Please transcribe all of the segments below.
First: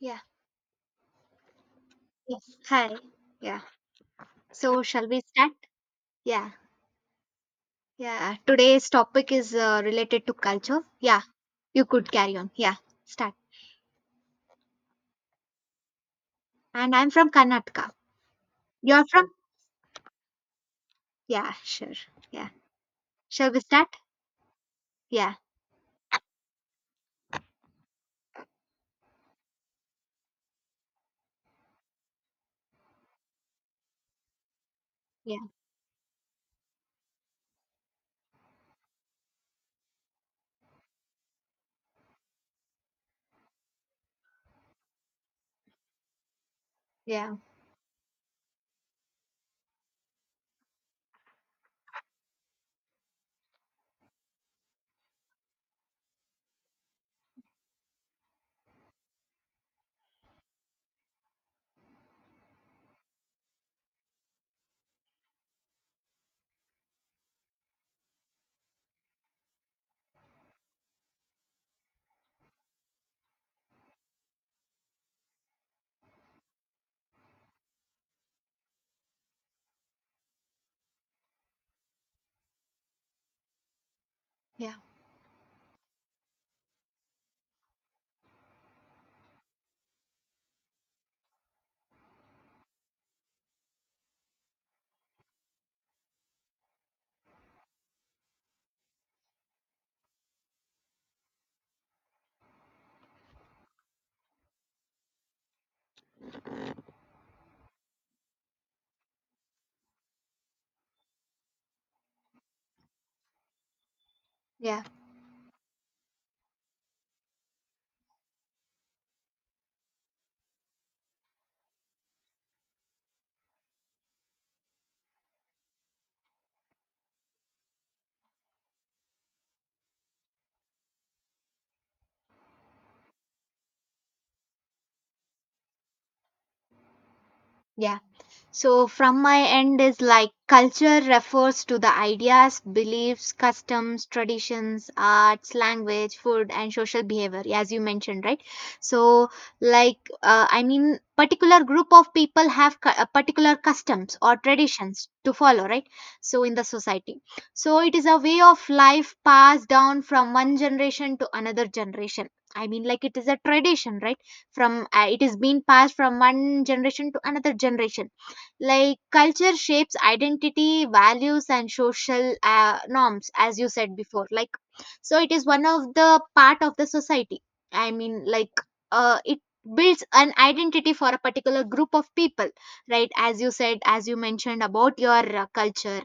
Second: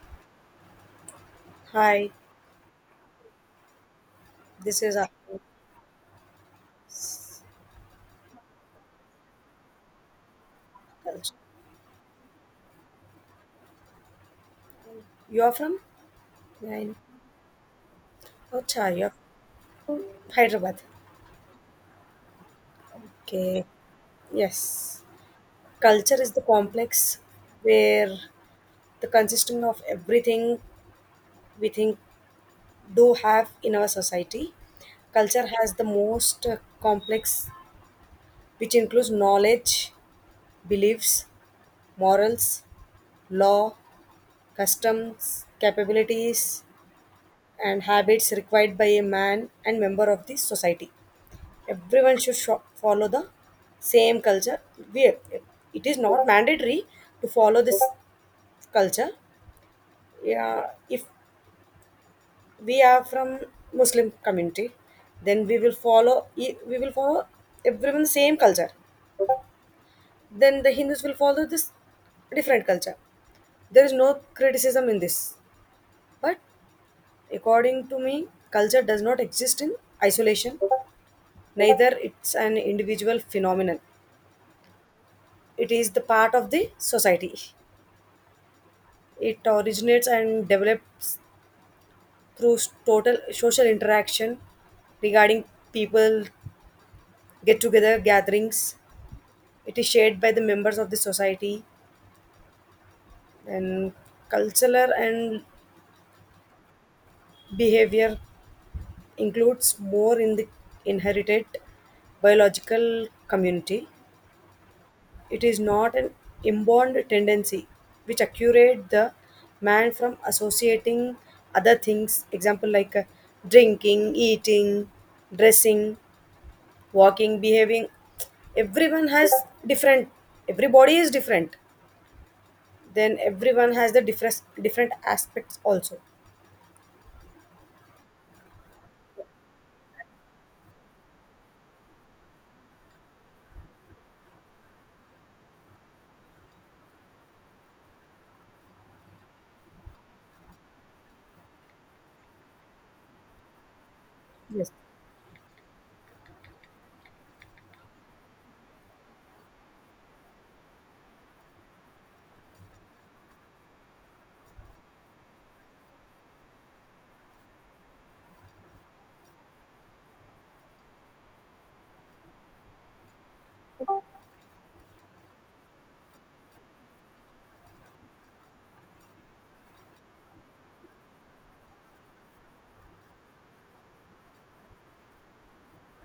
Yeah. Hi, Yes. Hi. Yeah. So, this is shall we Atul. start? Yeah. Yeah. Today's topic is related to culture. Yeah. You could carry on. Yeah. Start. You are from? Yeah, I And I'm from Karnataka. Acha, You're you're from from? Hyderabad. Yeah. Sure. Yeah. Shall we Okay. start? Yes. Yeah. Culture is the complex where the consisting of everything we think do have in our society. Yeah. Culture has the most complex, which includes knowledge, beliefs, morals, law, customs, capabilities, Yeah. and habits required by a man and member of the society. Everyone follow the same culture we, it is not mandatory to follow this culture, yeah. If we are from Muslim community, then we will follow everyone the same culture, then the Hindus will follow this different culture. There is no criticism in this, but according to me, culture does not exist in isolation, neither it's an individual phenomenon. Yeah. It is the part of the society. It originates and develops total social interaction, regarding people get together gatherings. It is shared by the members of the society, and cultural and behavior includes more in the inherited biological community. Yeah. It is not an inborn tendency which accurate the man from associating other things, example like drinking, eating, dressing, walking, behaving. Everyone has different, everybody is different, then everyone has the different different aspects also. Yeah. So, from my end, is like culture refers to the ideas, beliefs, customs, traditions, arts, language, food, and social behavior, as you mentioned, right? So, like, I mean, particular group of people have particular customs or Yes. traditions to follow, right? So, in the society. So, it is a way of life passed down from one generation to another generation. I mean, like, it is a tradition, right? From it is being passed from one generation to another generation, like culture shapes identity, values, and social norms, as you said before. Like, so it is one of the part of the society. I mean, like, it builds an identity for a particular group of people, right? As you said, as you mentioned about your culture.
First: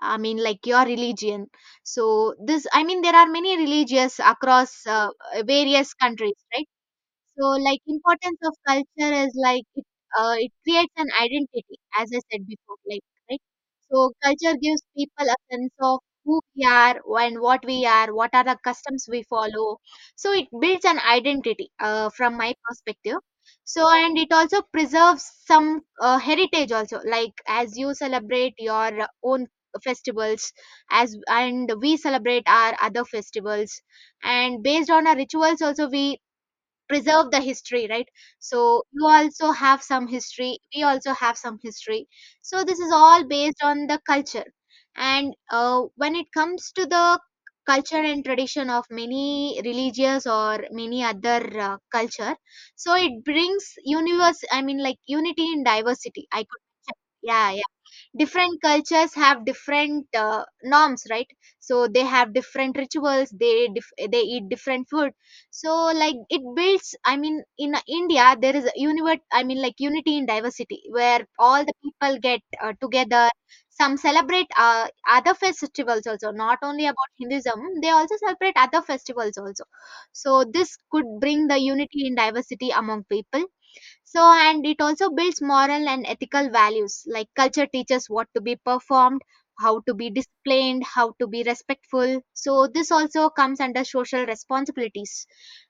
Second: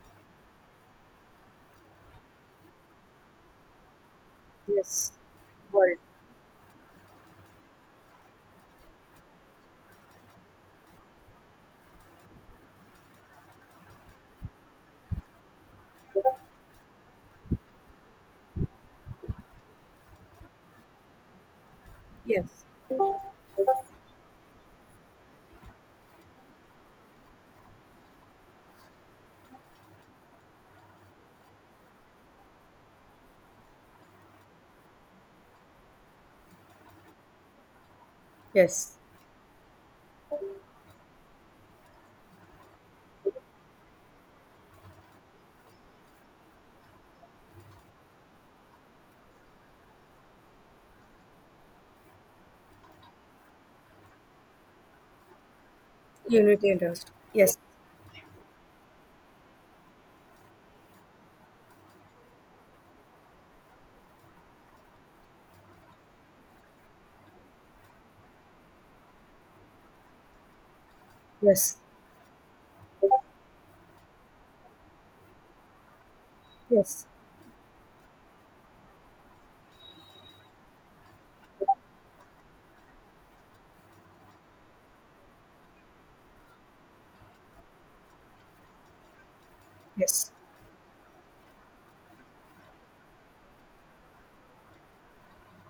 I mean, like your religion. So this, I mean, there are many religious across Yes, various world. countries, right? So like importance of culture is like it it creates an identity, as I said before, like right. So culture gives people a sense of who we are and what we are, what are the customs we follow. So it builds an identity from my Yes. perspective. So and it also preserves some heritage also, like as you celebrate your own festivals, as and we celebrate our other festivals and based on our rituals also we preserve the history, right? So Yes, you also have some history, we also have some history. So this is all based on the culture, and when it comes to the culture and tradition of many religious or many other culture, so it brings universe I mean like unity in diversity, I could. unity and trust. Yeah, Yes. yeah, different cultures have different norms, right? So they have different rituals, they they eat different food. So, like it builds, I mean, in India there is a univer I mean like unity in diversity where all the Yes. people get together, some celebrate other festivals also, not only Yes. about Hinduism, they also celebrate other festivals also. So this could bring the unity in diversity among people. So, and it also builds moral and ethical values, like culture teaches what to be performed, how to be Yes. disciplined, how to be respectful. So, this also comes under social responsibilities.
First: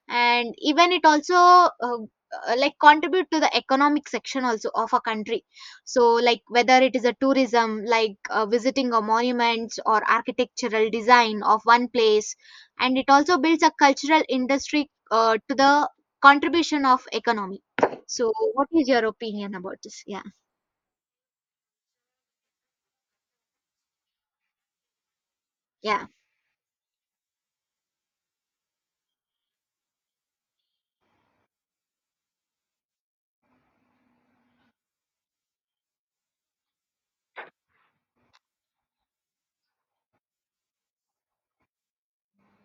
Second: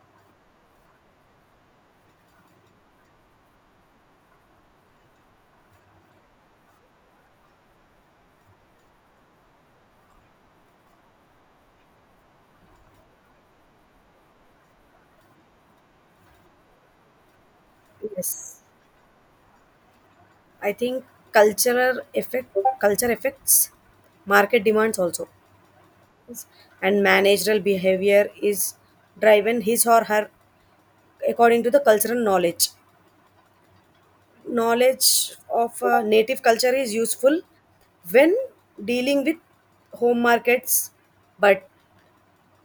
And even it also like contribute to the economic section also of a country. So like whether it is a tourism, like visiting a monuments or architectural design of one place, and it also builds a cultural industry to the contribution of economy. So, Yes, what is your opinion about this? Yeah, I think cultural effect, culture affects market demands also. yeah. Yes, and managerial behavior is driven his or her according to the cultural knowledge. Knowledge of a native culture is useful when dealing with home markets, but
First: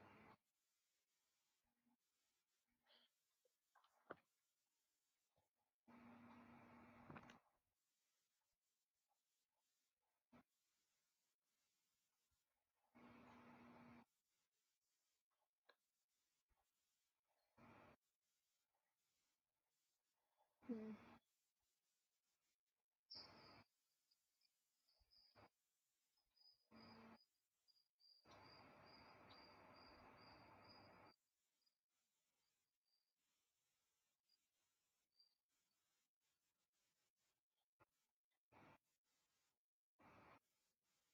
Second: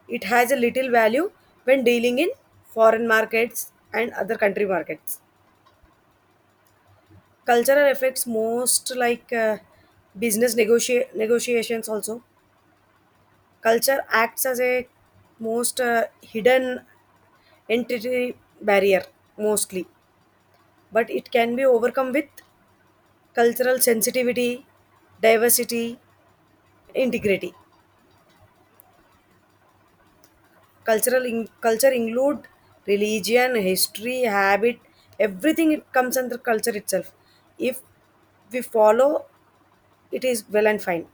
it has a little value when dealing in foreign markets and other country markets. Cultural effects most like business negotiations also. Culture acts as a most hidden entity barrier mostly, Mm. but it can be overcome with cultural sensitivity, diversity, integrity. Culture include religion, history, habit, everything it comes under culture itself. If we follow, it is well and fine.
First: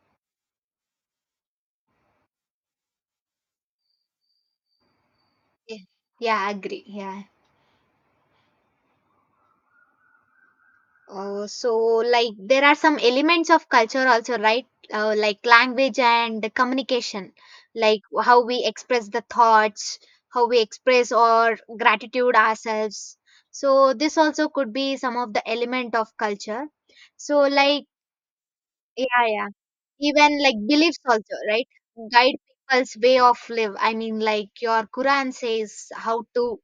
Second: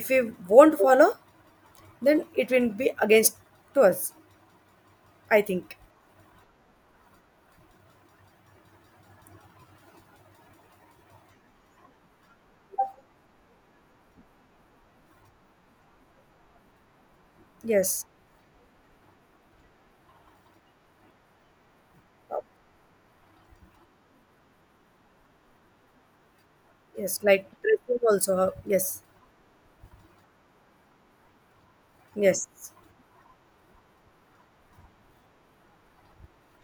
If we won't follow, then it will be against to us, I think. Yeah, yeah, I agree. Yeah. So, like, there are some elements of culture also, right? Like language and the communication, like Yes. how we express the thoughts, how we express our gratitude ourselves. So, this also could be some of the element of culture. Yes, So, like like, dressing also. Yes. yeah, yeah. Even like beliefs also, right? Guide Yes. people's way of live. I mean, like your Quran says how to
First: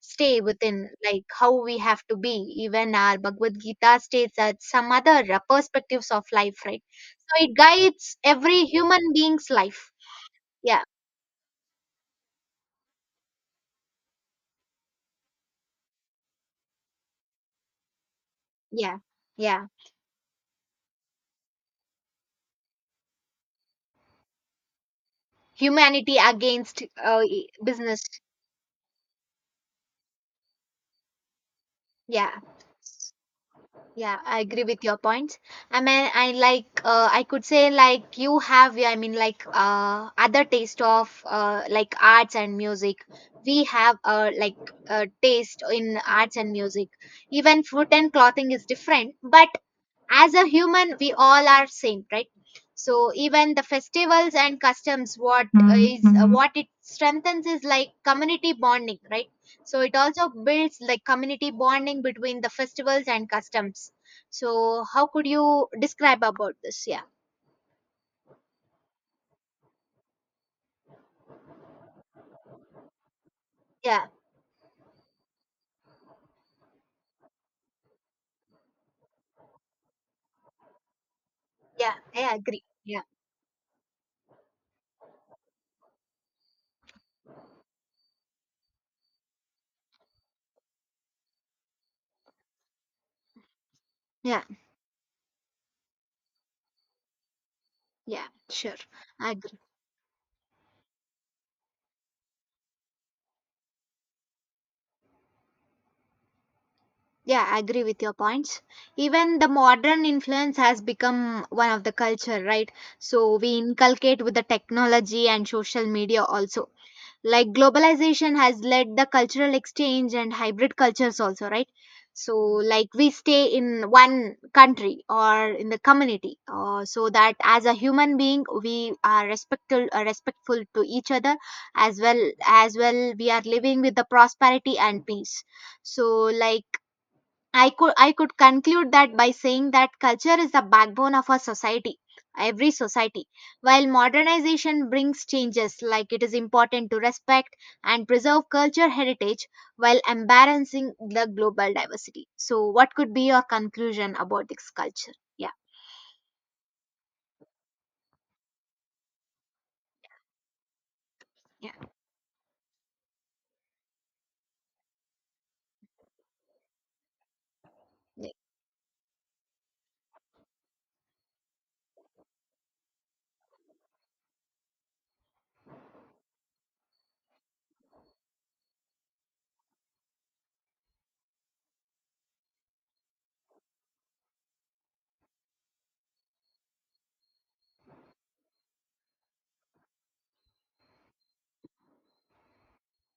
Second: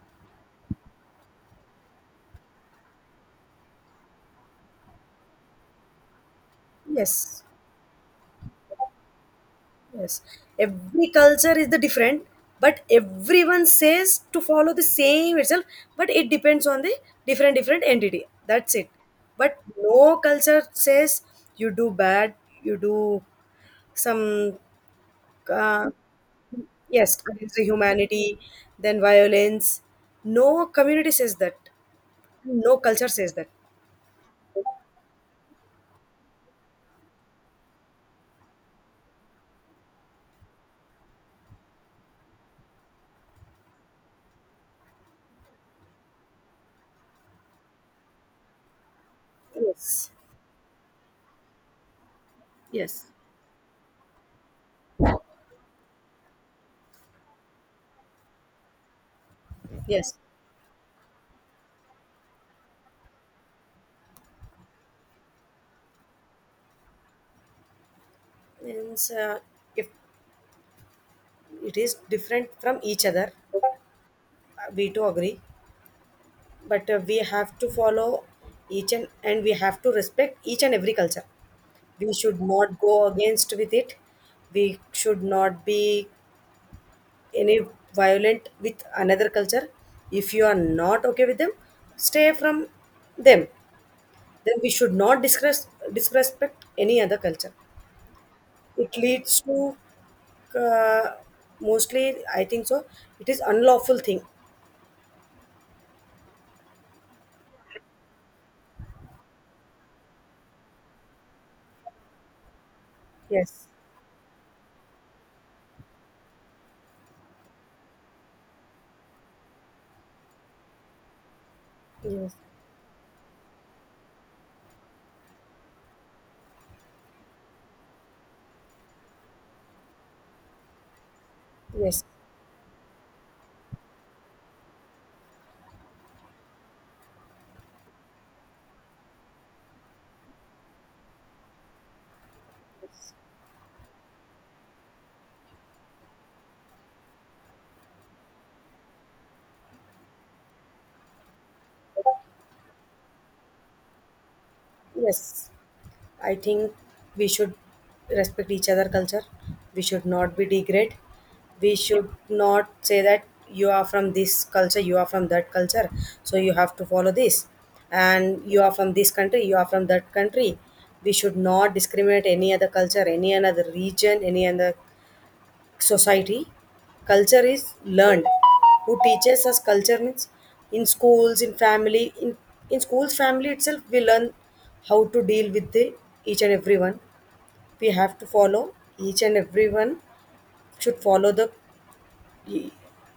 stay within, like how we have to be. Even our Bhagavad Gita states that some other perspectives of life, right? Yes. So it guides every human being's life. Yes, Yeah, every culture is the different, but everyone says to follow the same itself, but it depends on the different different entity. That's it. yeah, But yeah. no culture says you do bad, you do some uh, Humanity against yes, against the business. humanity, then violence. No community says that. Yeah. No culture says that. Yeah, I agree with your points. I mean, I like I could say like you have, I mean like other taste of like arts and music. We have taste in arts and music. Even food and clothing is different, but Yes. as a human we all are same, right? So Yes. even the festivals and customs, what is what it strengthens is like community bonding, right? So it Yes. also builds like community bonding between the festivals and customs. So how could you describe about this? Yeah, Means if it is different from each other, yeah, we too agree, but we have to follow each and we have to respect each and every culture. yeah, We I should agree. not go Yeah, against with it. We should not be any violent with another culture. If you are not okay with them, stay from them. yeah, Then we should not disres- disrespect any other culture. yeah, sure. It I leads agree. to uh, mostly, I think so, it is unlawful thing. Yeah, I agree with your points. Even the modern influence has become one of the culture, right? So we Yes. inculcate with the technology and social media also. Like globalization has led the cultural exchange and hybrid cultures also, right? Yes. So like we stay in one country or in the community, so that as a human being we are respectful, respectful to each other, as Yes. well, we are living with the prosperity and peace. So, like, I could conclude that by saying that culture is the backbone of a society, every society. While modernization brings changes, like it is important to respect and preserve culture heritage while embarrassing the global diversity. So, what could be your conclusion about this culture? Yes. Yeah, I think we should respect each other culture. We should not be degrade. yeah, We should not say that you are from this culture, you are from that culture, so you have to follow this. yeah, And you are from this country, you are from that country. We should not discriminate any other culture, any another region, any other society. Culture is learned. Who teaches us culture means in schools, in family, in schools, family itself, we learn how to deal with the, each and everyone. We have to follow each and everyone should follow the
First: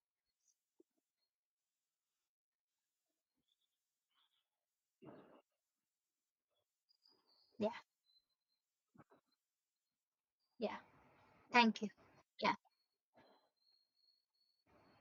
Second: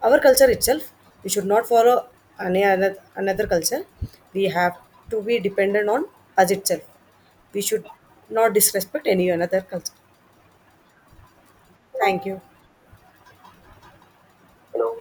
our culture itself. We should not follow any other another culture. We have to be dependent on us itself. We yeah, should not disrespect any another culture. yeah. Thank you. Thank you. Yeah. Hello.